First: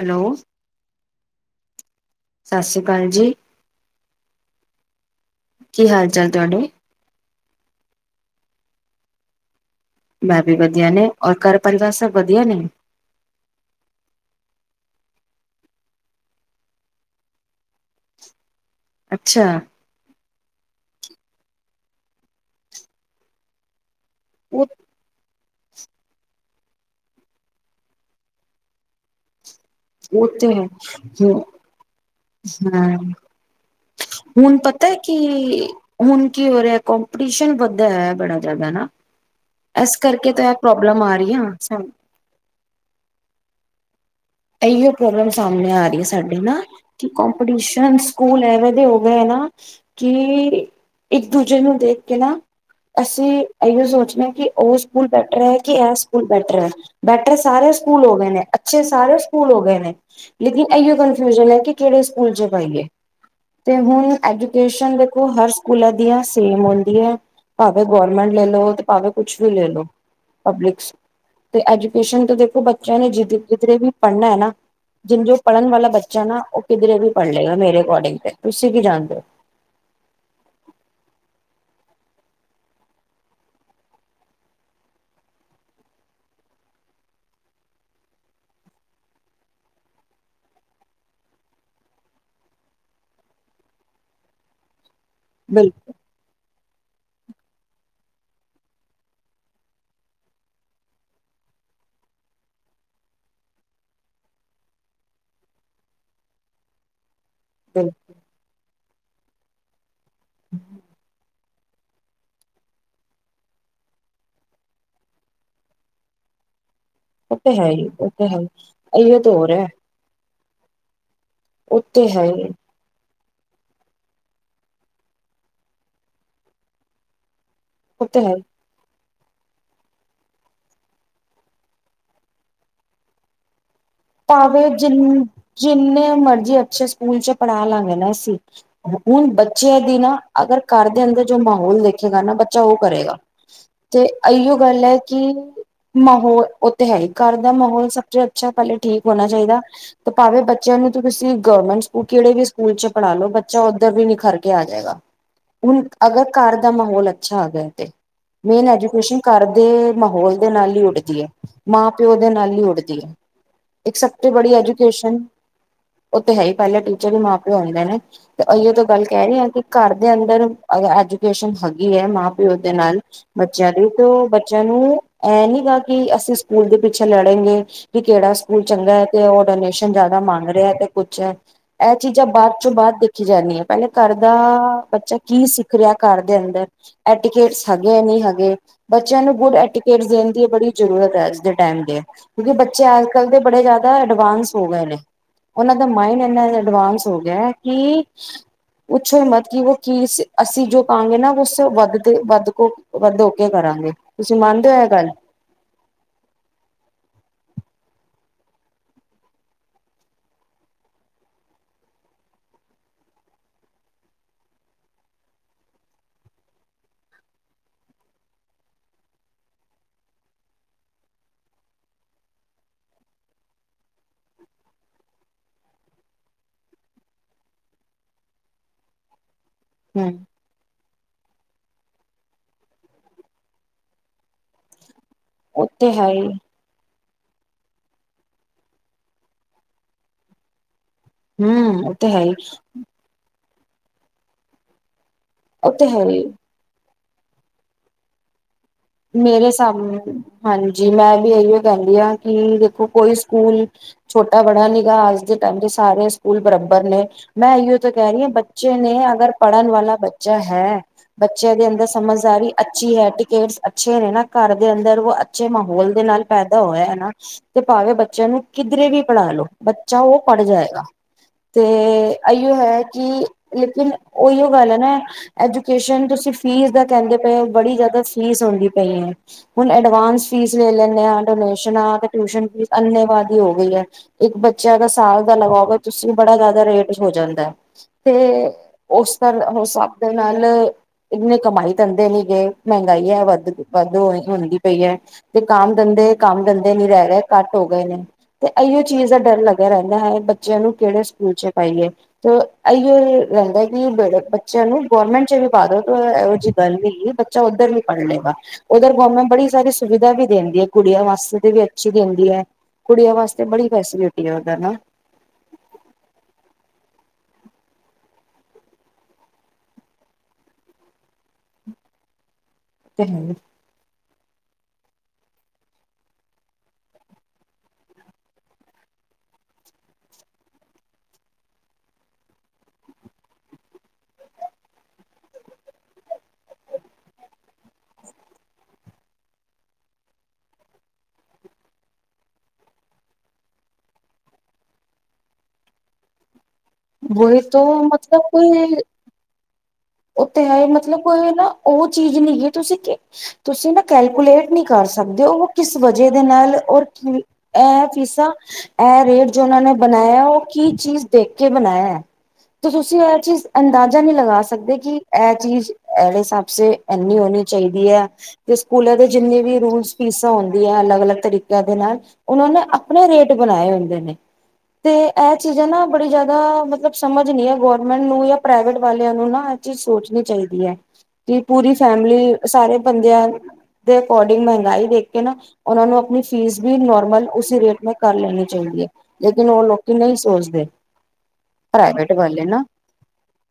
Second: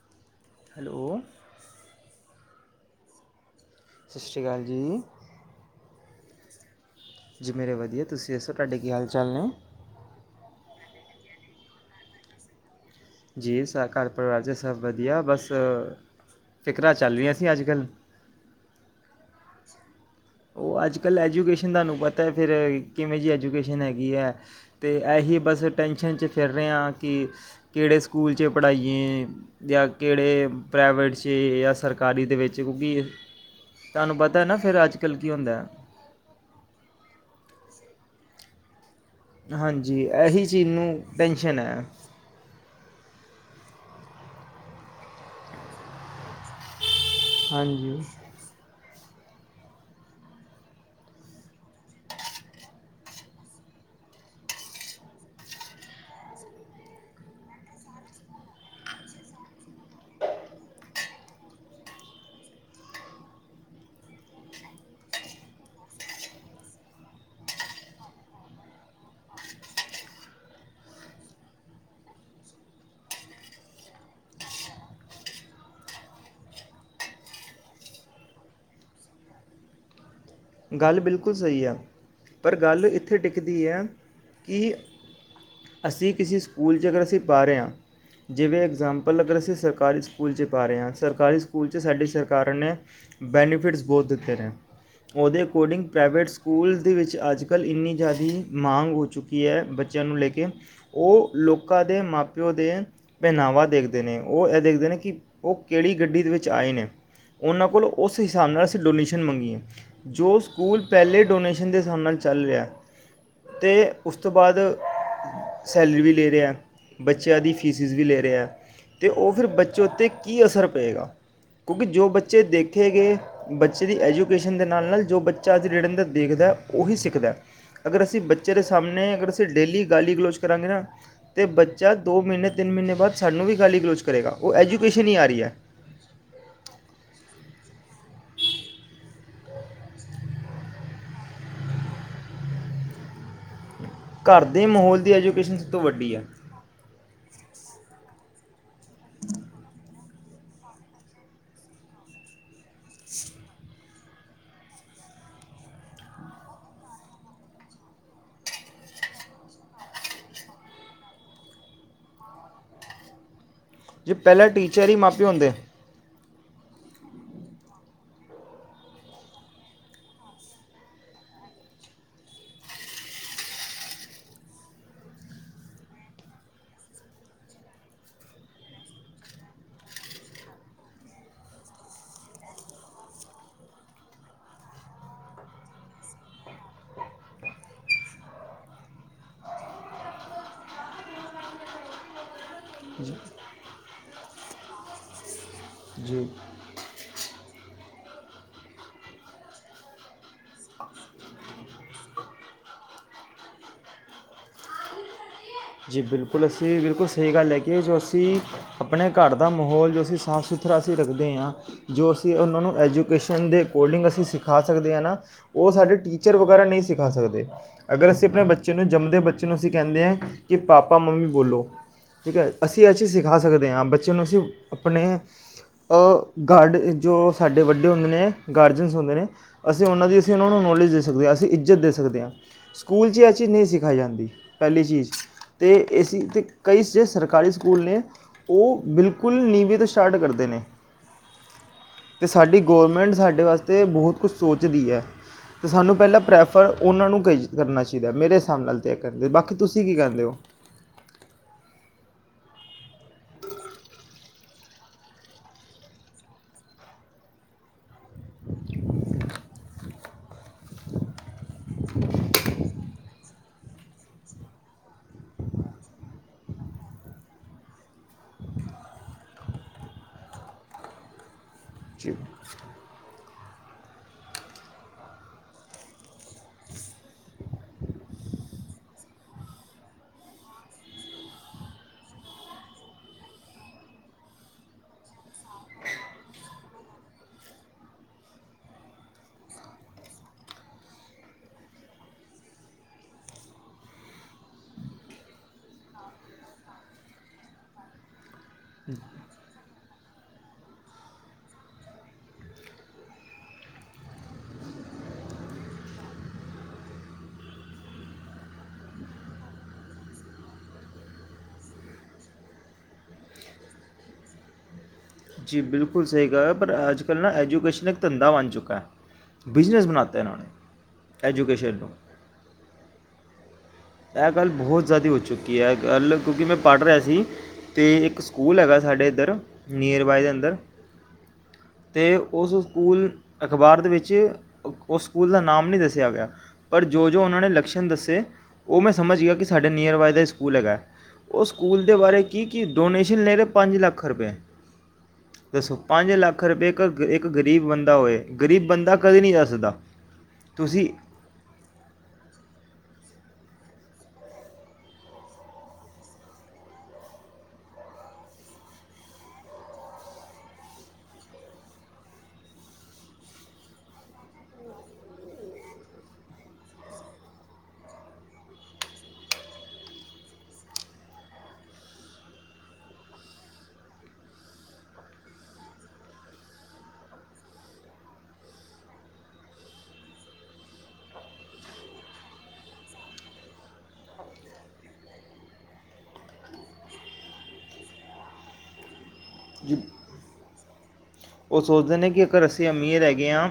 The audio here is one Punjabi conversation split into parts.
ਹੈਲੋ ਹੈਲੋ ਸਤਿ ਸ਼੍ਰੀ ਅਕਾਲ ਜੀ ਸਤਿ ਸ਼੍ਰੀ ਅਕਾਲ ਜੀ ਕੀ ਹਾਲ ਚਾਲ ਤੁਹਾਡੇ ਜੀ ਮੇਰੇ ਵਧੀਆ ਤੁਸੀਂ ਦੱਸੋ ਤੁਹਾਡੇ ਕੀ ਹਾਲ ਚਾਲ ਨੇ ਮੈਂ ਵੀ ਵਧੀਆ ਨੇ ਔਰ ਘਰ ਪਰਿਵਾਰ ਸਭ ਵਧੀਆ ਨੇ। ਜੀ ਸਾ ਘਰ ਪਰਿਵਾਰ 'ਚ ਸਭ ਵਧੀਆ ਬਸ ਫਿਕਰਾਂ ਚੱਲ ਰਹੀਆਂ ਸੀ ਅੱਜ ਕੱਲ੍ਹ ਅੱਛਾ ਉਹ ਅੱਜ ਕੱਲ੍ਹ ਐਜੂਕੇਸ਼ਨ ਤੁਹਾਨੂੰ ਪਤਾ ਹੈ ਫੇਰ ਕਿਵੇਂ ਜੀ ਐਜੂਕੇਸ਼ਨ ਹੈਗੀ। ਹੈ ਉਹ ਤੇ ਇਹੀ ਬੱਸ ਅਸੀ ਟੈਂਸ਼ਨ 'ਚ ਫਿਰ ਰਹੇ ਹਾਂ ਕਿ ਕਿਹੜੇ ਸਕੂਲ 'ਚ ਪੜ੍ਹਾਈਏ। ਜਾਂ ਉਹ ਕਿਹੜੇ ਤੇ ਹੈ। ਪ੍ਰਾਈਵੇਟ 'ਚ ਜਾਂ ਸਰਕਾਰੀ ਦੇ ਵਿੱਚ ਹਾਂ, ਕਿਉਂਕਿ ਤੁਹਾਨੂੰ ਪਤਾ ਹੈ ਨਾ ਫਿਰ ਅੱਜ ਕੀ ਕੱਲ੍ਹ ਹੁੰਦਾ ਹੈ। ਹੁਣ ਕੀ ਹੋ ਰਿਹਾ ਕੋਪਟੀਸ਼ਨ ਬਣ ਗਿਆ ਹੈ ਬੜਾ ਜ਼ਿਆਦਾ ਹਨਾ। ਹਾਂਜੀ ਇਹੀ ਚੀਜ਼ ਨੂੰ ਰਹੀ ਆ ਟੈਸ਼ਨ ਹੈ। ਇਹੀਓ ਪ੍ਰੋਬਲਮ ਸਾਹਮਣੇ ਆ ਰਹੀ ਹੈ ਸਾਡੇ ਨਾ ਕੀ ਕੋਂਪੀਟੀਸ਼ਨ ਹਾਂਜੀ ਸਕੂਲ ਐਵੇ ਦੇ ਹੋ ਗਏ ਨਾ ਕਿ ਇੱਕ ਦੂਜੇ ਨੂੰ ਦੇਖ ਕੇ ਨਾ ਅਸੀਂ ਐਹੀ ਸੋਚਦੇ ਹਾ ਕਿ ਉਹ ਸਕੂਲ ਬੈਟਰ ਹੈ ਕਿ ਐਹ ਸਕੂਲ ਬੈਟਰ ਹੈ ਬੈਟਰ ਸਾਰੇ ਸਕੂਲ ਹੋ ਗਏ ਨੇ ਅੱਛੇ ਸਾਰੇ ਸਕੂਲ ਹੋ ਗਏ ਨੇ ਲੇਕਿਨ ਇਹੀਓ ਕਨਫਿਊਜਨ ਹੈ ਕਿ ਕਿਹੜੇ ਸਕੂਲ ਚ ਪਾਈਏ ਤੇ ਹੁਣ ਐਜੂਕੇਸ਼ਨ ਦੇਖੋ ਹਰ ਸਕੂਲਾਂ ਦੀਆਂ ਸੇਮ ਹੁੰਦੀ ਹੈ ਭਾਵੇਂ ਗੌਰਮੈਂਟ ਲੈ ਲਓ ਭਾਵੇਂ ਕੁਛ ਵੀ ਲੈ ਲਓ ਪਬਲਿਕ ਤੇ ਐਜੂਕੇਸ਼ਨ ਤੋਂ ਦੇਖੋ ਬੱਚਿਆਂ ਨੇ ਜਿਧ ਜਿਧਰੇ ਵੀ ਪੜ੍ਹਨਾ ਹੈ ਨਾ ਜਿਨ ਜੋ ਪੜ੍ਹਨ ਵਾਲਾ ਬੱਚਾ ਨਾ ਉਹ ਕਿਧਰੇ ਵੀ ਪੜ੍ਹ ਲਏਗਾ ਮੇਰੇ ਅਕੋਰਡਿੰਗ ਤੇ ਤੁਸੀਂ ਵੀ ਜਾਣਦੇ ਹੋ। ਗੱਲ ਬਿਲਕੁਲ ਸਹੀ ਆ ਪਰ ਗੱਲ ਇੱਥੇ ਟਿਕਦੀ ਹੈ ਕਿ ਅਸੀਂ ਕਿਸੇ ਸਕੂਲ 'ਚ ਅਗਰ ਅਸੀਂ ਪਾ ਰਹੇ ਹਾਂ ਜਿਵੇਂ ਇਗਜ਼ਾਮਪਲ ਅਗਰ ਅਸੀਂ ਸਰਕਾਰੀ ਸਕੂਲ 'ਚ ਪਾ ਰਹੇ ਹਾਂ ਸਰਕਾਰੀ ਸਕੂਲ 'ਚ ਸਾਡੀ ਸਰਕਾਰ ਨੇ ਬੈਨੀਫਿਟਸ ਬਹੁਤ ਦਿੱਤੇ ਨੇ। ਉਹਦੇ ਅਕੋਡਿੰਗ ਬਿਲਕੁਲ ਪ੍ਰਾਈਵੇਟ ਸਕੂਲ ਦੇ ਵਿੱਚ ਅੱਜ ਕੱਲ੍ਹ ਇੰਨੀ ਜ਼ਿਆਦਾ ਮਾਂਗ ਹੋ ਚੁੱਕੀ ਹੈ ਬੱਚਿਆਂ ਨੂੰ ਲੈ ਕੇ ਉਹ ਲੋਕਾਂ ਦੇ ਮਾਂ ਪਿਓ ਦੇ ਪਹਿਨਾਵਾ ਦੇਖਦੇ ਨੇ ਉਹ ਇਹ ਦੇਖਦੇ ਨੇ ਕਿ ਉਹ ਕਿਹੜੀ ਗੱਡੀ ਦੇ ਵਿੱਚ ਆਏ ਨੇ। ਉਹਨਾਂ ਕੋਲ ਬਿਲਕੁਲ ਉਸ ਹਿਸਾਬ ਨਾਲ ਡੋਨੇਸ਼ਨ ਮੰਗੀ ਏ ਜੋ ਸਕੂਲ ਪਹਿਲੇੇ ਡੋਨੇਸ਼ਨ ਦੇ ਹਿਸਾਬ ਨਾਲ ਚੱਲ ਰਿਹਾ ਅਤੇ ਉਸ ਤੋਂ ਬਾਅਦ ਸੈਲਰੀ ਵੀ ਲੈ ਰਿਹਾ। ਉਹ ਬੱਚਿਆਂ ਦੀ ਤੇ ਹੈ ਹੀ ਫੀਸਿਸ ਵੀ ਉਹ ਲੈ ਤੇ ਰਹੇ ਹੈ ਹੀ ਅਤੇ ਇਹੀਓ ਤੇ ਉਹ ਹੋ ਫਿਰ ਰਿਹਾ ਬੱਚੇ ਉੱਤੇ ਕੀ ਅਸਰ ਪਏਗਾ ਉਹ ਕਿਉਂਕਿ ਤੇ ਜੋ ਹੈ ਬੱਚੇ ਹੀ ਦੇਖੇ ਗਏ। ਬੱਚੇ ਦੀ ਐਜੂਕੇਸ਼ਨ ਦੇ ਨਾਲ ਨਾਲ ਜੋ ਬੱਚਾ ਅੱਜ ਰੇੜਣ ਚ ਦੇਖਦਾ ਏ ਉਹੀ ਸਿੱਖਦਾ। ਅਗਰ ਉਹ ਤੇ ਅਸੀਂ ਹੈ ਬੱਚੇ ਦੇ ਸਾਹਮਣੇ ਅਸੀਂ ਡੇਲੀ ਗਾਲੀ ਗਲੋਚ ਕਰਾਂਗੇ ਨਾ ਤੇ ਬੱਚਾ ਦੋ ਮਹੀਨੇ ਤਿੰਨ ਮਹੀਨੇ ਬਾਅਦ ਸਾਨੂੰ ਵੀ ਗਾਲੀ ਗਲੋਚ ਕਰੇਗਾ ਉਹ ਭਾਵੇਂ ਐਜੂਕੇਸ਼ਨ ਹੀ ਜਿੰਨ ਆ ਰਹੀ ਹੈ ਜਿੰਨੇ ਮਰਜ਼ੀ ਅੱਛੇ ਸਕੂਲ ਚ ਪੜ੍ਹਾ ਲਾਂਗੇ ਨਾ ਅਸੀਂ ਹੁਣ ਬੱਚਿਆਂ ਦੀ ਨਾ ਅਗਰ ਘਰ ਦੇ ਅੰਦਰ ਜੋ ਮਾਹੌਲ ਦੇਖੇਗਾ ਨਾ ਬੱਚਾ ਉਹ ਕਰੇਗਾ। ਤੇ ਘਰ ਇਹੀ ਦੇ ਗੱਲ ਹੈ ਮਾਹੌਲ ਦੀ ਕਿ ਐਜੂਕੇਸ਼ਨ ਸਭ ਤੋਂ ਵੱਡੀ ਹੈ ਮਾਹੌਲ ਉੱਥੇ ਹੈ। ਘਰ ਦਾ ਮਾਹੌਲ ਸਭ ਤੋਂ ਅੱਛਾ ਪਲੇ। ਠੀਕ ਹੋਣਾ ਚਾਹੀਦਾ ਭਾਵੇਂ ਬੱਚਿਆਂ ਨੂੰ ਤੁਸੀਂ ਗਰਮੈਂਟ ਸਕੂਲ ਕਿਹੜੇ ਵੀ ਸਕੂਲ ਚ ਪੜ੍ਹਾ ਲੋ ਬੱਚਾ ਓਧਰ ਵੀ ਨਿਖਰ ਕੇ ਆ ਜਾਏਗਾ ਹੁਣ ਅਗਰ ਘਰ ਦਾ ਮਾਹਲ ਅੱਛਾ ਆ ਗਿਆ ਮੇਨ ਐਜੂਕੇਸ਼ਨ ਘਰ ਦੇ ਮਾਹਲ ਦੇ ਨਾਲ ਹੀ ਉੱਡਦੀ ਹੈ ਮਾਂ ਪਿਓ ਦੇ ਨਾਲ ਹੀ ਉੱਡਦੀ ਹੈ। ਇੱਕ ਸਭ ਜੇ ਤੋਂ ਪਹਿਲਾ ਬੜੀ ਟੀਚਰ ਹੀ ਐਜੂਕੇਸ਼ਨ ਮਾਪੇ ਹੁੰਦੇ ਉਹ ਤੇ ਹੈ ਹੀ ਪਹਿਲੇ ਟੀਚਰ ਵੀ ਮਾਂ ਪਿਓ ਹੁੰਦੇ ਨੇ ਤੇ ਏਹੀ ਤੋਂ ਗੱਲ ਕਹਿ ਰਹੀ ਹਾਂ ਕਿ ਘਰ ਦੇ ਅੰਦਰ ਐਜੂਕੇਸ਼ਨ ਹੈਗੀ ਹੈ ਮਾਂ ਪਿਓ ਦੇ ਨਾਲ ਬੱਚਿਆਂ ਦੀ ਤੇ ਉਹ ਬੱਚਿਆਂ ਨੂੰ ਐ ਨੀ ਗਾ ਕਿ ਅਸੀਂ ਸਕੂਲ ਦੇ ਪਿੱਛੇ ਲੜੇਗੇ ਵੀ ਕਿਹੜਾ ਸਕੂਲ ਚੰਗਾ ਹੈ ਤੇ ਉਹ ਡੋਨੇਸ਼ਨ ਜ਼ਿਆਦਾ ਮੰਗ ਰਿਹਾ ਤੇ ਕੁਛ ਹੈ ਇਹ ਚੀਜ਼ਾਂ ਬਾਅਦ ਚੋਂ ਬਾਅਦ ਦੇਖੀ ਜਾਂਦੀ ਹੈ ਪਹਿਲੇ ਘਰ ਦਾ ਬੱਚਾ ਕੀ ਸਿੱਖ ਰਿਹਾ ਘਰ ਦੇ ਅੰਦਰ ਐਟੀਕੇਟਸ ਹੈਗੇ ਨਹੀਂ ਹੈਗੇ ਬੱਚਿਆਂ ਨੂੰ ਗੁੱਡ ਐਟੀਕੇਟਸ ਦੇਣ ਦੀ ਬੜੀ ਜ਼ਰੂਰਤ ਹੈ ਅੱਜ ਦੇ ਟਾਈਮ ਦੇ ਕਿਉਂਕਿ ਬੱਚੇ ਕੱਲ ਦੇ ਬੜੇ ਜ਼ਿਆਦਾ ਅਡਵਾਂਸ ਹੋ ਗਏ ਨੇ, ਉਹਨਾਂ ਦਾ ਮਾਇਡ ਜੀ ਇਨਾ ਅਡਵਾਂਸ ਹੋ ਗਿਆ ਕਿ ਪੁੱਛੋ ਹੀ ਮਤ ਕੀ ਕੀ ਸੀ ਅਸੀਂ ਜੋ ਕਹਾਂਗੇ ਨਾ ਉਸ ਵੱਧ ਦੇ ਵੱਧ ਕ ਵੱਧ ਹੋ ਕੇ ਕਰਾਂਗੇ। ਤੁਸੀਂ ਮੰਨਦੇ ਹੋ ਇਹ ਗੱਲ ਜੀ ਬਿਲਕੁਲ, ਅਸੀਂ ਬਿਲਕੁਲ ਸਹੀ ਗੱਲ ਹੈ ਕਿ ਜੋ ਅਸੀਂ ਆਪਣੇ ਘਰ ਦਾ ਮਾਹੌਲ ਜੋ ਅਸੀਂ ਸਾਫ ਸੁਥਰਾ ਅਸੀਂ ਰੱਖਦੇ ਹਾਂ ਜੋ ਅਸੀਂ ਉਹਨਾਂ ਨੂੰ ਐਜੂਕੇਸ਼ਨ ਦੇ ਅਕੋਰਡਿੰਗ ਅਸੀਂ ਸਿਖਾ ਸਕਦੇ ਹਾਂ ਨਾ ਉਹ ਸਾਡੇ ਟੀਚਰ ਵਗੈਰਾ ਨਹੀਂ ਸਿਖਾ ਸਕਦੇ। ਅਗਰ ਅਸੀਂ ਆਪਣੇ ਬੱਚੇ ਨੂੰ ਜੰਮਦੇ ਬੱਚੇ ਨੂੰ ਅਸੀਂ ਕਹਿੰਦੇ ਹਾਂ ਕਿ ਪਾਪਾ ਮੰਮੀ ਬੋਲੋ। ਠੀਕ ਹੈ, ਅਸੀਂ ਇਹ ਚੀ ਸਿਖਾ ਸਕਦੇ ਹਾਂ ਬੱਚੇ ਨੂੰ ਅਸੀਂ ਆਪਣੇ ਅ ਗਾਰਡ ਜੋ ਸਾਡੇ ਵੱਡੇ ਹੁੰਦੇ ਨੇ ਗਾਰਜਅਨਸ ਹੁੰਦੇ ਨੇ ਅਸੀਂ ਉਹਨਾਂ ਹਮ ਦੀ ਅਸੀਂ ਉਹਨਾਂ ਨੂੰ ਨੌਲੇਜ ਦੇ ਸਕਦੇ, ਅਸੀਂ ਇੱਜ਼ਤ ਦੇ ਸਕਦੇ ਹਾਂ। ਸਕੂਲ 'ਚ ਇਹ ਚੀਜ਼ ਨਹੀਂ ਸਿਖਾਈ ਜਾਂਦੀ ਪਹਿਲੀ ਚੀਜ਼ ਉਹ ਅਤੇ ਤੇ ਏ ਹੈ ਸੀ ਹੀ ਅਤੇ ਕਈ ਸਿਸ ਸਰਕਾਰੀ ਸਕੂਲ ਨੇ ਉਹ ਬਿਲਕੁਲ ਨੀਵੇਂ ਤੋਂ ਸਟਾਰਟ ਕਰਦੇ ਨੇ। ਹਮ ਉਹ ਹੈ ਤੇ ਹੀ ਸਾਡੀ ਗੌਰਰਮੈਂਟ ਸਾਡੇ ਵਾਸ ਤੇ ਬਹੁਤ ਕੁਛ ਸੋਚਦੀ ਆ। ਤੇ ਉਹ ਸਾਨੂੰ ਹੈ ਪਹਿਲਾਂ ਹੀ ਪ੍ਰੈਫਰ ਉਹਨਾਂ ਨੂੰ ਕਚ ਕਰਨਾ ਚਾਹੀਦਾ। ਮੇਰੇ ਹਿਸਾਬ ਨਾਲ ਤਾਂ ਇਹ ਕਰਦੇ ਮੇਰੇ ਬਾਕੀ ਤੁਸੀਂ ਕੀ ਸਾਹਮਣੇ, ਕਹਿੰਦੇ ਹੋ ਹਾਂਜੀ ਜੀ ਮੈਂ ਵੀ ਇਹੀਓ ਕਹਿੰਦੀ ਹਾਂ ਕਿ ਦੇਖੋ ਕੋਈ ਸਕੂਲ ਛੋਟਾ ਬੜਾ ਨੀ ਗਾ ਅੱਜ ਦੇ ਟਾਈਮ ਤੇ ਸਾਰੇ ਸਕੂਲ ਬਰਾਬਰ ਨੇ ਮੈਂ ਇਹੀਓ ਕਹਿ ਰਹੀ ਹੈ ਬੱਚੇ ਨੇ ਅਗਰ ਪੜ੍ਹਨ ਵਾਲਾ ਬੱਚ ਚਾ ਹੈ ਬੱਚਿਆਂ ਦੇ ਅੰਦਰ ਸਮਝਦਾਰੀ ਅੱਛੀ ਹੈ ਤੇ ਕੇ ਵਾਰੀ ਸ ਅੱਛੇ ਨੇ ਨਾ, ਘਰ ਦੇ ਅੰਦਰ ਉਹ ਅੱਛੇ ਮਾਹੌਲ ਦੇ ਨਾਲ ਪੈਦਾ ਹੋਇਆ ਹੈ ਨਾ ਤੇ ਭਾਵੇਂ ਬੱਚਿਆਂ ਨੂੰ ਕਿਧਰੇ ਵੀ ਪੜ੍ਹਾ ਲੋ ਬੱਚਾ ਉਹ ਪੜ੍ਹ ਜਾਏਗਾ। ਤੇ ਜੀ ਆਇਓ ਹੈ ਕਿ ਲੇਕਿਨ ਉਹੀਓ ਗੱਲ ਹੈ ਨਾ ਐਜੂਕੇਸ਼ਨ ਤੁਸੀਂ ਫੀਸ ਦਾ ਕਹਿੰਦੇ ਪਏ ਹੋ ਬੜੀ ਜ਼ਿਆਦਾ ਫੀਸ ਹੁੰਦੀ ਪਈ ਆ। ਹੁਣ ਐਡਵਾਂਸ ਫੀਸ ਲੈ ਲੈਂਦੇ ਆ। ਡੋਨੇਸਨਾ ਤੇ ਟਿਊਸਨ ਫੀਸ ਅੰਨੇ ਵਧੀ ਹੋ ਗਈ ਹੈ ਇੱਕ ਬੱਚਾ ਅ ਸਾਲ ਦਾ ਲਗਾਓਗੇ ਤੁਸੀ ਬੜਾ ਜ਼ਿਆਦਾ ਰੇਟ ਹੋ ਜਾਂਦਾ ਤੇ ਉਸ ਤਰ ਉਸ ਹਾਬ ਦੇ ਨਾਲ ਇਨੀ ਕਮਾਈ ਦਿੰਦੇ ਨੀ ਗੇ ਮਹਿੰਗਾਈ ਹੈ ਵੱਧ ਗੀ ਵਾਧੂ ਹੋਈ ਹੁੰਦੀ ਪਈ ਹੈ ਤੇ ਕਮ ਦੰਦੇ ਕੰਮ ਦੰਦੇ ਨੀ ਰਹਿ ਰਹੇ ਘੱਟ ਹੋ ਗਏ ਨੇ। ਤੇ ਇਹੀੋ ਚੀਜ਼ ਦਾ ਡਰ ਲੱਗਿਆ ਰਹਿੰਦਾ ਹੈ ਬੱਚਿਆਂ ਨੂੰ ਕਿਹੜੇ ਸਕੂਲ ਚ ਪਾਈਏ ਤੇ ਇਹੀੋ ਰਹਿੰਦਾ ਕਿ ਬੱਚਿਆਂ ਨੂੰ ਗਰਮੈਂਟ ਚ ਵੀ ਪਾ ਦੋ ਇਹੋ ਜਿਹੀ ਗੱਲ ਨ ਬੱਚਾ ਉੱਧਰ ਵੀ ਪੜ੍ਹ ਲਏਗਾ। ਉਧਰ ਗਰਮੈਂਟ ਬੜੀ ਸਾਰੀ ਸੁਵਿਧਾ ਵੀ ਦਿੰਦੀ ਹੈ। ਕੁੜੀਆਂ ਵਾਸਤੇ ਵੀ ਅੱਛੀ ਦਿੰਦੀ ਹੈ। ਕੁੜੀਆਂ ਵਾਸਤੇ ਬੜੀ ਫੈਸਿਲਿਟੀ ਆ ਉਧਰ ਨਾ ਜੀ ਬਿਲਕੁਲ ਸਹੀ ਗੱਲ ਹੈ। ਪਰ ਅੱਜ ਕੱਲ੍ਹ ਨਾ ਐਜੂਕੇਸ਼ਨ ਇੱਕ ਧੰਦਾ ਬਣ ਚੁੱਕਾ ਹੈ। ਬਿਜਨਸ ਬਣਾ ਤ ਇਹਨਾਂ ਨੇ। ਐਜੂਕੇਸ਼ਨ ਨੂੰ ਹੂੰ। ਇਹ ਗੱਲ ਬਹੁਤ ਜ਼ਿਆਦਾ ਹੋ ਚੁੱਕੀ ਹੈ ਇਹ ਗੱਲ ਕਿਉਂਕਿ ਮੈਂ ਪੜ੍ਹ ਰਿਹਾ ਸੀ ਅਤੇ ਇੱਕ ਸਕੂਲ ਹੈਗਾ ਸਾਡੇ ਇੱਧਰ ਨੀਅਰ ਬਾਏ ਦੇ ਅੰਦਰ ਅਤੇ ਉਸ ਸਕੂਲ ਅਖਬਾਰ ਦੇ ਵਿੱਚ ਉਸ ਸਕੂਲ ਦਾ ਨਾਮ ਨਹੀਂ ਦੱਸਿਆ ਗਿਆ ਪਰ ਜੋ ਜੋ ਉਹਨਾਂ ਨੇ ਲੱਛਣ ਦੱਸੇ ਉਹ ਮੈਂ ਸਮਝ ਗਿਆ ਕਿ ਸਾਡੇ ਨੀਅਰ ਬਾਏ ਦਾ ਸਕੂਲ ਹੈਗਾ ਉਹ ਸਕੂਲ ਦੇ ਬਾਰੇ ਕੀ ਕੀ ਡੋਨੇਸ਼ਨ ਲੈ ਰੇ ਪੰਜ ਲੱਖ ਰੁਪਏ ਦੱਸੋ? ਪੰਜ ਲੱਖ ਖ ਰੁਪਏ ਇੱਕ ਵਹੀ ਗਰੀਬ ਤੋਂ ਬੰਦਾ ਹੋਏ ਗਰੀਬ ਬੰਦਾ ਕਦੇ ਨਹੀਂ ਜਾ ਸਕਦਾ ਓ ਤੇ ਹੈ ਮਤਲਬ ਨਾ ਉਹ ਚੀਜ਼ ਨਹੀਂ ਹੈ ਤੁਸੀਂ ਕਿ ਤੁਸੀਂ ਨਾ ਕੈਲਕੂਲੇਟ ਨਹੀਂ ਕਰ ਸਕਦੇ ਹੋ। ਉਹ ਕਿਸ ਵਜੇ ਦੇ ਨਾਲ ਔਰ ਕੀ ਇਹ ਫੀਸਾ ਇਹ ਰੇਟ ਜੋ ਉਹਨਾਂ ਨੇ ਬਣਾਇਆ ਉਹ ਕੀ ਚੀਜ਼ ਦੇਖ ਕੇ ਬਣਾਇਆ ਹੈ, ਤੇ ਤੁਸੀਂ ਇਹ ਚੀਜ਼ ਅੰਦਾਜ਼ਾ ਨਹੀਂ ਲਗਾ ਸਕਦੇ ਕਿ ਇਹ ਚੀਜ਼ ਇਹ ਹਿਸਾਬ ਐਨੀ ਹੋਣੀ ਚਾਹੀਦੀ ਹੈ ਤੇ ਸਕੂਲਾਂ ਦੇ ਜਿੰਨੇ ਵੀ ਰੂਲ ਫੀਸਾਂ ਹੁੰਦੀ ਹੈ ਅਲੱਗ-ਅਲੱਗ ਤਰੀਕਿਆਂ ਦੇ ਨਾਲ ਉਹਨਾਂ ਨੇ ਆਪਣੇ ਰੇਟ ਬਣਾਏ ਹੁੰਦੇ ਨੇ ਤੇ ਇਹ ਚੀਜ਼ਾਂ ਨਾ ਬੜੀ ਜਿਆਦਾ ਮਤਲਬ ਸਮਝ ਨੀ ਆ ਗਰਮੈਂਟ ਨੂੰ ਜਾਂ ਪ੍ਰਾਈਵੇਟ ਵਾਲਿਆਂ ਨੂੰ ਨਾ ਚੀਜ਼ ਸੋਚਣੀ ਚਾਹੀਦੀ ਹੈ ਕਿ ਪੂਰੀ ਫੈਮਲੀ ਸਾਰੇ ਬੰਦਿਆਂ ਦੇ ਅਕੋਡਿੰਗ ਮਹਿੰਗਾਈ ਦੇਖ ਕੇ ਨਾ ਉਹਨਾ ਨੂੰ ਆਪਣੀ ਫੀਸ ਵੀ ਨੋਰਮਲ ਰੇਟ ਮ ਕਰ ਲੈਣੀ ਚਾਹੀਦੀ ਹੈ। ਲੇਕਿਨ ਉਹ ਜ- ਲੋਕੀ ਨਹੀਂ ਸੋਚਦੇ। ਉਹ ਸੋਚਦੇ ਨੇ ਪ੍ਰਾਈਵੇਟ ਕਿ ਵਾਲੇ ਅਗਰ ਨਾ ਅਸੀਂ ਅਮੀਰ ਹੈਗੇ ਹਾਂ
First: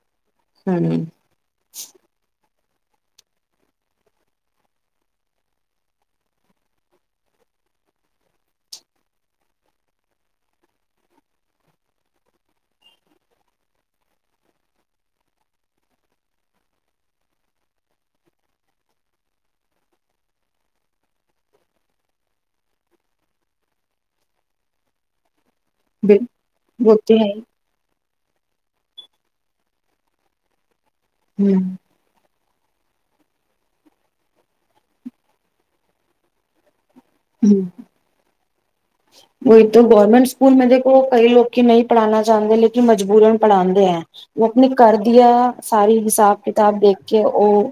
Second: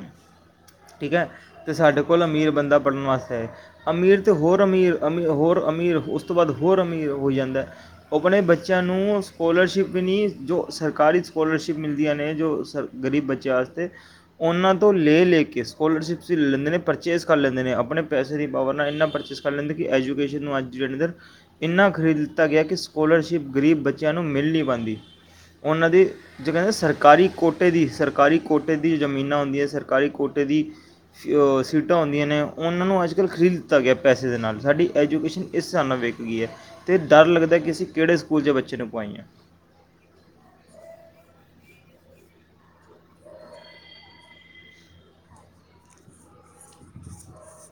ਹਮ ਠੀ ਜਾਂ ਤੇ ਸਾਡੇ ਕੋਲ ਅਮੀਰ ਬੰਦਾ ਪੜ੍ਹਨ ਵਾਸਤੇ ਆਏ। ਅਮੀਰ ਅਤੇ ਹੋਰ ਅਮੀਰ ਅਮੀ ਹੋਰ ਅਮੀਰ ਉਸ ਤੋਂ ਬਾਅਦ ਹੋਰ ਅਮੀਰ ਹੋਈ ਜਾਂਦਾ। ਆਪਣੇ ਬੱਚਿਆਂ ਨੂੰ ਸਕੋਲਰਸ਼ਿਪ ਵੀ ਨੀ ਜੋ ਸਰਕਾਰੀ ਸਕੋਲਰਸ਼ਿਪ ਮਿਲਦੀਆਂ ਨੇ ਜੋ ਸਰ ਗਰੀਬ ਬੱਚਿਆਂ ਵਾਸਤੇ ਉਹਨਾਂ ਤੋਂ ਲੇ ਲੇ ਕੇ ਸਕੋਲਰਸ਼ਿਪਸ ਲੈਂਦੇ ਨੇ ਪਰਚੇਜ਼ ਕਰ ਲੈਂਦੇ ਨੇ ਆਪਣੇ ਪੈਸੇ ਦੀ ਪਾਵਰ ਨਾਲ ਇੰਨਾਂ ਪਰਚੇਸ ਕਰ ਲੈਂਦੇ ਕਿ ਐਜੂਕੇਸ਼ਨ ਨੂੰ ਅੱਜ ਦੇ ਦਿਨ ਇੰਨਾ ਖਰੀਦ ਦਿੱਤਾ ਗਿਆ ਕਿ ਸਕੋਲਰਸ਼ਿਪ ਗਰੀਬ ਬੱਚਿਆਂ ਨੂੰ ਮਿਲ ਨਹੀਂ ਪਾਉਂਦੀ। ਉਹਨਾਂ ਦੀ ਬਿਲ ਜੋ ਕਹਿੰਦੇ ਸਰਕਾਰੀ ਕੋ ਕੀ ਸਰਕਾਰੀ ਕੋਟੇ ਦੀ ਜ਼ਮੀਨਾਂ ਹੁੰਦੀਆਂ ਸਰਕਾਰੀ ਕੋਟੇ ਦੀ ਹਮ ਸੀਟਾਂ ਹੁੰਦੀਆਂ ਨੇ ਉਹਨਾਂ ਨੂੰ ਅੱਜ ਕੱਲ੍ਹ ਖਰੀਦ ਦਿੱਤਾ ਗਿਆ ਪੈਸੇ ਦੇ ਨਾਲ ਸਾਡੀ ਐਜੂਕੇਸ਼ਨ ਇਸ ਹਿਸਾਬ ਨਾਲ ਵਿਕ ਗਈ ਹੈ। ਅਤੇ ਡਰ ਲੱਗਦਾ ਕਿ ਅਸੀਂ ਕਿਹੜੇ ਸਕੂਲ 'ਚ ਬੱਚੇ ਨੂੰ ਪਾਈਏ ਵਹੀ ਤੋ ਗੌਰਮੈਂਟ ਸਕੂਲ ਮੇ ਦੇਖੋ। ਲੋਕੀ ਨਹੀਂ ਪੜ੍ਹਾਣਾ ਚਾਹੁੰਦੇ ਲੇਕਿਨ ਮਜਬੂਰਨ ਪੜ੍ਹਾਦੇ ਆ ਉਹ ਆਪਣੀ ਘਰ ਦੀਆਂ ਸਾਰੀ ਹਿਸਾਬ ਕਿਤਾਬ ਦੇਖ ਕੇ ਉਹ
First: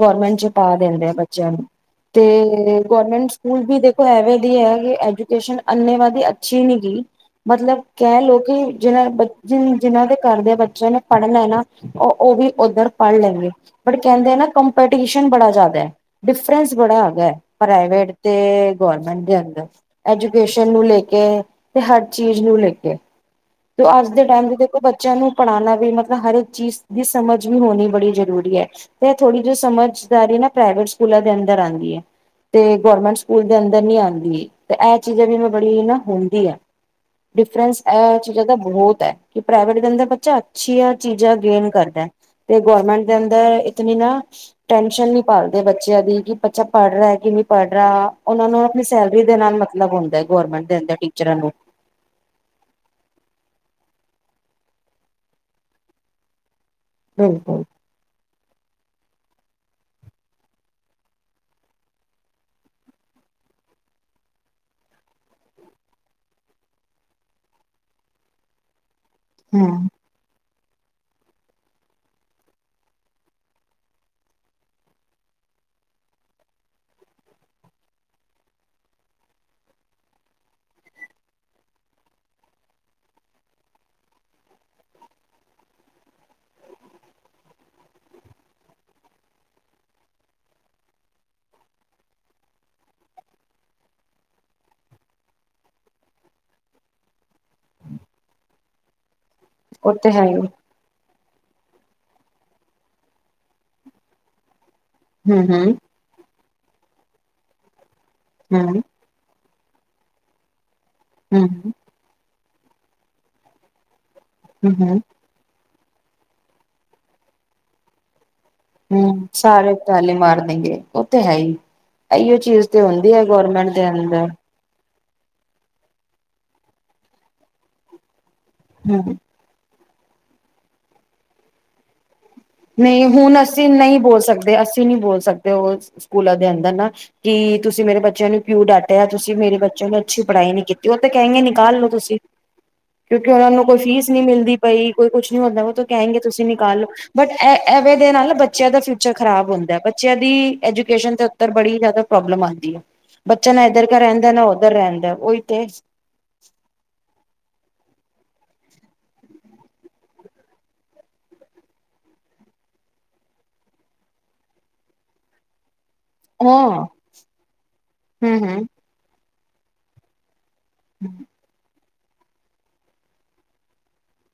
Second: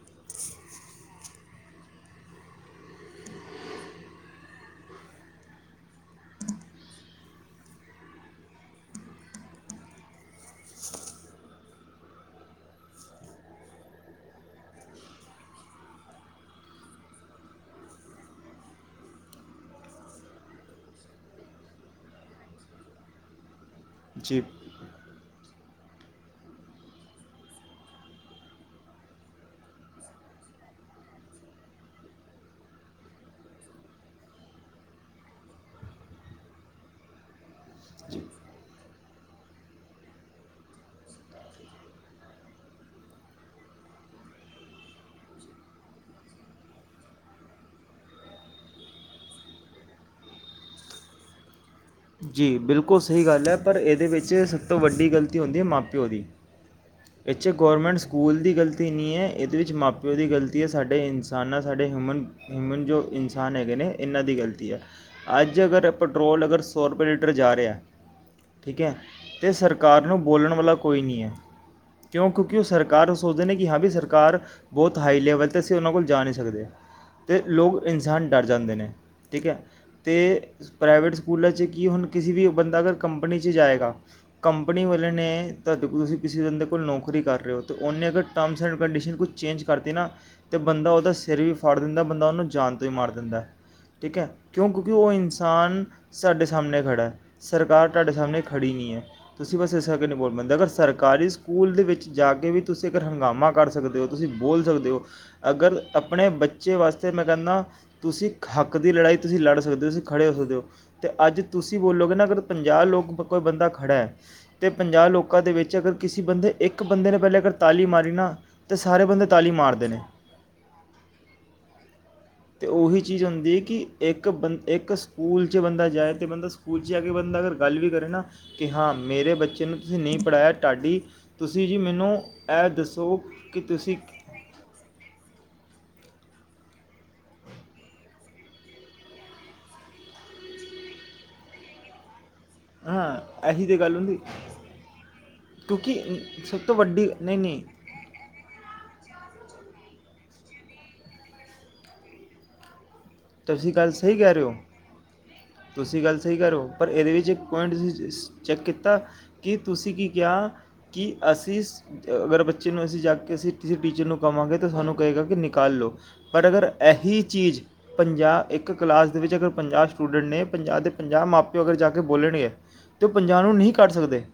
ਗਰਮੈਂਟ ਚ ਪਾ ਦਿੰਦੇ ਆ ਬੱਚਿਆਂ ਨੂੰ ਤੇ ਗਰਮੈਂਟ ਸਕੂਲ ਵੀ ਦੇਖੋ ਐਵੇ ਦੀ ਹੈ ਕਿ ਐਜੂਕੇਸ਼ਨ ਅੰਨੇ ਵਾ ਦੀ ਅੱਛੀ ਨੀ ਗ ਮਤਲਬ ਕਹਿ ਲੋਓ ਕਿ ਜਿ ਜਿਨਾਂ ਦੇ ਘਰ ਦੇ ਬੱਚਿਆਂ ਨੇ ਪੜਨਾ ਨਾ ਉਹ ਵੀ ਓਧਰ ਪੜ੍ਹ ਲੈਂਗੇ ਬਟ ਕਹਿੰਦੇ ਨਾ ਕੰਪੀਟੀਸ਼ਨ ਬੜਾ ਜ਼ਿਆਦਾ ਏ ਡਿਫਰਸ ਬੜਾ ਹੈਗਾ ਪ੍ਰਾਈਵੇਟ ਤੇ ਗੌਰਮੈਂਟ ਦੇ ਅੰਦਰ ਐਜੂਕੇਸ਼ਨ ਨੂੰ ਲੈ ਕੇ ਤੇ ਹਰ ਚੀਜ਼ ਨੂੰ ਲੈ ਕੇ ਅੱਜ ਦੇ ਜੀ ਟਾਈਮ ਦੇ ਦੇਖੋ ਬੱਚਿਆਂ ਨੂੰ ਪੜ੍ਹਾਣਾ ਵੀ ਮਤਲਬ ਹਰ ਚੀਜ਼ ਦੀ ਸਮਝ ਵੀ ਹੋਣੀ ਬੜੀ ਜਰੂਰੀ ਹੈ ਤੇ ਥੋੜੀ ਜ ਸਮਝਦਾਰੀ ਨਾ ਪ੍ਰਾਈਵੇਟ ਸਕੂਲਾਂ ਦੇ ਅੰਦਰ ਆਦੀ ਆ ਤੇ ਗੌਰਮੈਂਟ ਸਕੂਲ ਦੇ ਅੰਦਰ ਨੀ ਆਦੀ ਤੇ ਇਹ ਚੀਜ਼ਾਂ ਵੀ ਬੜੀ ਨਾ ਹੁੰਦੀ ਆ ਡਿਫਰੈਸ ਬਹੁਤ ਹੈ ਪ੍ਰਾਈਵੇਟ ਦੇ ਅੰਦਰ ਬੱਚਾ ਅੱਛੀਆਂ ਚੀਜ਼ਾਂ ਗੇਨ ਕਰਦਾ ਤੇ ਗਰਮੈਂਟ ਦੇ ਅੰਦਰ ਇਤਨੀ ਨਾ ਟੈ ਨੀ ਪਾਲਦੇ ਬੱਚਿਆਂ ਦੀ ਕਿ ਬੱਚਾ ਪੜ੍ਹ ਰਿਹਾ ਕਿ ਨਹੀਂ ਪੜ ਰਿਹਾ ਉਹਨਾ ਨੂੰ ਆਪਣੀ ਸੈਲਰੀ ਦੇ ਨਾਲ ਮਤਲਬ ਹੁੰਦਾ ਗੌਰਮੈਂਟ ਦੇ ਅੰਦਰ ਟੀਚਰਾਂ ਨੂੰ ਜੀ ਬਿਲਕੁਲ ਸਹੀ ਗੱਲ ਹੈ ਪਰ ਇਹਦੇ ਵਿੱਚ ਸਭ ਤੋਂ ਵੱਡੀ ਗਲਤੀ ਹੁੰਦੀ ਹੈ ਮਾਂ ਪਿਓ ਦੀ ਇਸ ਚ ਬਿਲਕੁਲ ਗੌਰਮੈਂਟ ਸਕੂਲ ਦੀ ਗਲਤੀ ਨਹੀਂ ਹੈ ਇਹਦੇ ਵਿੱਚ ਮਾਂ ਪਿਓ ਦੀ ਗ਼ਲਤੀ ਹੈ ਸਾਡੇ ਇਨਸਾਨਾਂ ਸਾਡੇ ਹਿਊਮਨ ਹਿਊਮਨ ਜੋ ਇਨਸਾਨ ਹੈਗੇ ਨੇ ਇਹਨਾਂ ਦੀ ਗ਼ਲਤੀ ਹੈ ਅੱਜ ਅਗਰ ਪੈਟਰੋਲ ਅਗਰ ਸੌ ਰੁਪਏ ਲੀਟਰ ਜਾ ਰਿਹਾ ਠੀਕ ਹੈ ਤੇ ਹਮ ਸਰਕਾਰ ਨੂੰ ਬੋਲਣ ਵਾਲਾ ਕੋਈ ਨਹੀਂ ਹੈ ਕਿਉਂ ਕਿਉਂਕਿ ਉਹ ਸਰਕਾਰ ਉਹ ਸੋਚਦੇ ਨੇ ਕਿ ਹਾਂ ਵੀ ਸਰਕਾਰ ਬਹੁਤ ਹਾਈ ਲੈਵਲ 'ਤੇ ਅਸੀਂ ਉਹਨਾਂ ਕੋਲ ਜਾ ਨਹੀਂ ਸਕਦੇ ਅਤੇ ਲੋਕ ਇਨਸਾਨ ਡਰ ਜਾਂਦੇ ਨੇ ਠੀਕ ਹੈ ਤੇ ਪ੍ਰਾਈਵੇਟ ਸਕੂਲਾਂ 'ਚ ਕਿ ਹੁਣ ਕਿਸੇ ਵੀ ਬੰਦਾ ਅਗਰ ਕੰਪਨੀ 'ਚ ਜਾਏਗਾ ਕੰਪਨੀ ਵਾਲੇ ਨੇ ਤੁਹਾਡੇ ਕੋਲ ਤੁਸੀਂ ਕਿਸੇ ਬੰਦੇ ਕੋਲ ਨੌਕਰੀ ਕਰ ਰਹੇ ਹੋ ਤਾਂ ਉਹਨੇ ਅਗਰ ਟਰਮਸ ਐਂਡ ਕੰਡੀਸ਼ਨ ਕੁਛ ਚੇਂਜ ਕਰਤੀ ਨਾ ਤਾਂ ਬੰਦਾ ਉਹਦਾ ਸਿਰ ਵੀ ਫੜ ਦਿੰਦਾ ਬੰਦਾ ਉਹਨੂੰ ਜਾਣ ਤੋਂ ਹੀ ਮਾਰ ਦਿੰਦਾ ਠੀਕ ਹੈ ਕਿਉਂ ਕਿਉਂਕਿ ਉਹ ਇਨਸਾਨ ਸਾਡੇ ਸਾਹਮਣੇ ਖੜਾ ਸਰਕਾਰ ਤੁਹਾਡੇ ਸਾਹਮਣੇ ਖੜੀ ਨਹੀਂ ਹੈ। ਤੁਸੀਂ ਬਸ ਇਸ ਉਹ ਤੇ ਕਰਕੇ ਹੈ ਬੋਲ ਹੀ ਪਾਂਦੇ ਅਗਰ ਸਰਕਾਰੀ ਸਕੂਲ ਦੇ ਵਿੱਚ ਜਾ ਕੇ ਵੀ ਤੁਸੀਂ ਅਗਰ ਹੰਗਾਮਾ ਕਰ ਸਕਦੇ ਹੋ ਤੁਸੀਂ ਬੋਲ ਸਕਦੇ ਹੋ ਹੂੰ-ਹੂੰ, ਅਗਰ ਆਪਣੇ ਬੱਚੇ ਬੱਚੇ ਵਾਸਤੇ ਮੈਂ ਕਹਿਣਾ ਤੁਸੀਂ ਹੱਕ ਹੂੰ, ਦੀ ਲੜਾਈ ਤੁਸੀਂ ਲੜ ਸਕਦੇ ਹੋ ਤੁਸੀ ਖੜੇ ਹੋ ਸਕਦੇ ਹੋ ਤੇ ਅੱਜ ਹੂੰ ਤੁਸੀਂ ਬੋਲੋਗੇ ਨਾ ਅਗਰ ਪੰਜਾਹ ਲੋਕ ਕੋਈ ਬੰਦਾ ਖੜ੍ਹਾ ਐ ਤੇ ਹੂੰ, ਪੰਜਾਹ ਲੋਕਾਂ ਦੇ ਵਿੱਚ ਅਗਰ ਕਿਸੇ ਬੰਦੇ ਇੱਕ ਬਦੇ ਨੇ ਪਹਿਲੇ ਅਗਰ ਤਾਲੀ ਮਾਰੀ ਨਾ ਤੇ ਹੂੰ ਸਾਰੇ ਬੰਦੇ ਤਾਲੀ ਸਾਰੇ ਮਾਰਦੇ ਨੇ ਤਾਲੀ ਮਾਰ ਦੇਣਗੇ ਉਹ ਤੇ ਹੈ ਹੀ ਇਹੀਓ ਚੀਜ਼ ਤੇ ਉਹੀ ਹੁੰਦੀ ਚੀਜ਼ ਹੈ ਗੌਰਮੈਂਟ ਕਿ ਦੇ ਇੱਕ ਅੰਦਰ ਬੰ ਇੱਕ ਸਕੂਲ 'ਚ ਬੰਦਾ ਜਾਏ ਤੇ ਬੰਦਾ ਸਕੂਲ 'ਚ ਬੰਦਾ ਅਗਰ ਗੱਲ ਵੀ ਕਰੇ ਨਾ ਕਿ ਹਾਂ ਹੂੰ ਮੇਰੇ ਬੱਚੇ ਨੂੰ ਤੁਸੀਂ ਨਹੀਂ ਪੜ੍ਹਾਇਆ ਤਾਡੀ ਤੁਸੀਂ ਜੀ ਮੈਨੂੰ ਇਹ ਨਹੀਂ ਦੱਸੋ ਹੁਣ ਕਿ ਅਸੀਂ ਤੁਸੀਂ ਨਹੀਂ ਬੋਲ ਸਕਦੇ ਅਸੀਂ ਨਹੀਂ ਬੋਲ ਸਕਦੇ ਉਹ ਸਕੂਲਾਂ ਦੇ ਅੰਦਰ ਨਾ ਕਿ ਤੁਸੀਂ ਮੇਰੇ ਬੱਚਿਆਂ ਨੂੰ ਕਿਉ ਡਾਟਿਆ ਤੁਸੀਂ ਮੇਰੇ ਬੱਚਿਆਂ ਨੂੰ ਅੱਛੀ ਪੜ੍ਹਾਈ ਨੀ ਕੀਤੀ ਉਹ ਤੇ ਕਹਿਣਗੇ ਨਿਕਾਲ ਲੋ ਤੁਸੀਂ ਕਿਉਂਕਿ ਉਹਨਾ ਹਾਂ ਨੂੰ ਇਹੀ ਤੇ ਕੋਈ ਗੱਲ ਫੀਸ ਹੁੰਦੀ ਨਹੀਂ ਮਿਲਦੀ ਪਈ ਕੋਈ ਕੁਛ ਨੀ ਹੁੰਦਾ ਉਹ ਤਾਂ ਕਿਉਂਕਿ ਕਹਿਣਗੇ ਤੁਸੀਂ ਸਭ ਤੋਂ ਨਿਕਾਲ ਲੋ ਵੱਡੀ ਬਟ ਨਹੀਂ ਨਹੀਂ ਐਵੇਂ ਦੇ ਨਾਲ ਬੱਚਿਆਂ ਦਾ ਫਿਊਚਰ ਖ਼ਰਾਬ ਹੁੰਦਾ ਬੱਚੇ ਦੀ ਐਜੂਕੇਸ਼ਨ ਦੇ ਉੱਤਰ ਬੜੀ ਜ਼ਿਆਦਾ ਪ੍ਰੋਬਲਮ ਆਂਦੀ ਐ। ਤੁਸੀਂ ਗੱਲ ਸਹੀ ਕਹਿ ਰਹੇ ਹੋ ਰਹਿੰਦਾ ਉਹੀ ਤੇ ਤੁਸੀਂ ਗੱਲ ਸਹੀ ਕਹਿ ਰਹੇ ਪਰ ਇਹਦੇ ਵਿੱਚ ਇੱਕ ਪੁਆਇੰਟ ਅਸੀਂ ਚੈੱਕ ਕੀਤਾ ਕਿ ਤੁਸੀਂ ਕੀ ਕਿਹਾ ਕਿ ਅਸੀਂ ਅਗਰ ਬੱਚੇ ਨੂੰ ਅਸੀਂ ਜਾ ਕੇ ਕਿਸੇ ਟੀਚਰ ਨੂੰ ਕਵਾਂਗੇ ਤਾਂ ਸਾਨੂੰ ਕਹੇਗਾ ਕਿ ਨਿਕਾਲ ਲਓ। ਪਰ ਅਗਰ ਹਾਂ ਇਹੀ ਚੀਜ਼, ਹਮ ਪੰਜਾਹ ਹਮ ਇੱਕ ਕਲਾਸ ਵਿੱਚ ਅਗਰ ਪੰਜਾਹ ਸਟੂਡੈਂਟ ਨੇ ਪੰਜਾਹ ਦੇ ਪੰਜਾਹ ਮਾਂ ਪਿਓ ਅਗਰ ਜਾ ਕੇ ਬੋਲਣਗੇ ਤੇ ਉਹ ਪੰਜਾਹ ਨੂੰ ਨਹੀਂ ਕੱਢ ਸਕਦੇ।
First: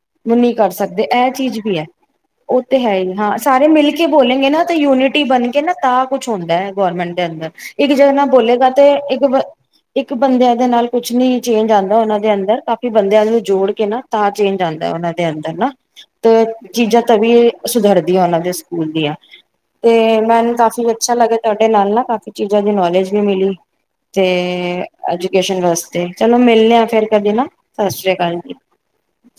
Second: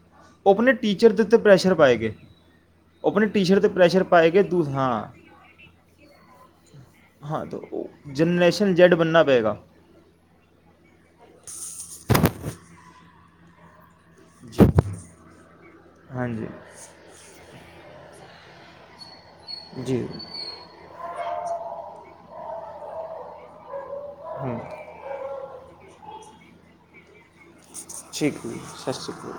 ਉਹ ਨਹੀਂ ਕਰ ਆਪਣੇ ਸਕਦੇ ਟੀਚਰ ਦੇ ਇਹ ਉੱਤੇ ਚੀਜ਼ ਪ੍ਰੈਸ਼ਰ ਵੀਐ ਪਾਏਗੇ ਉਹ ਤੇ ਹੈ ਉਹ ਹੀ ਆਪਣੇ ਹਾਂ ਟੀਚਰ ਸਾਰੇ ਤੇ ਮਿਲ ਪ੍ਰੈਸ਼ਰ ਕੇ ਪਾਏਗੇ ਬੋਲਣਗੇ ਨਾ ਦੂ ਤੇ ਹਾਂ ਯੂਨਿਟੀ ਬਣ ਕੇ ਨਾ ਤਾਂ ਕੁਛ ਹੁੰਦਾ ਗੌਰਰਮੈਂਟ ਦੇ ਹਾਂ ਅੰਦਰ ਤਾਂ ਇੱਕ ਨਾ ਬੋਲੇਗਾ ਜਨਰੇਸ਼ਨ ਤੇ ਇੱਕ ਬੰਨਾ ਪਏਗਾ ਇੱਕ ਬੰਦਿਆਂ ਦੇ ਨਾਲ ਕੁਛ ਨੀ ਚੇਂਜ ਆਉਂਦਾ ਉਹਨਾਂ ਦੇ ਅੰਦਰ ਕਾਫੀ ਬੰਦਿਆਂ ਨੂੰ ਜੋੜ ਕੇ ਨਾ ਤਾਂ ਚੇਂਜ ਆ ਉਹਨਾਂ ਦੇ ਅੰਦਰ ਨਾ ਤੇ ਹਾਂਜੀ ਚੀਜ਼ਾਂ ਤੋਂ ਵੀ ਸੁਧਰ ਜਾਂਦਾ ਜਾਂ ਉਹਨਾਂ ਦੇ ਸਕੂਲ ਦੀਆਂ ਜੀ ਤੇ ਮੈਨੂੰ ਕਾਫੀ ਅੱਛਾ ਲੱਗਿਆ ਤੁਹਾਡੇ ਨਾਲ ਨਾ ਕਾਫੀ ਚੀਜ਼ਾਂ ਚੀਜ਼ਾਂ ਦੀ ਨੌਲੇਜ ਵੀ ਮਿਲੀ। ਤੇ ਐਜੂਕੇਸ਼ਨ ਵਾਸਤੇ ਚਲੋ ਮਿਲਣੇ ਆ ਫਿਰ। ਕਦੇ ਨਾ ਸਤਿ ਸ੍ਰੀ ਠੀਕ ਅਕਾਲ ਆ ਜੀ ਸਤਿ ਸ਼੍ਰੀ ਅਕਾਲ।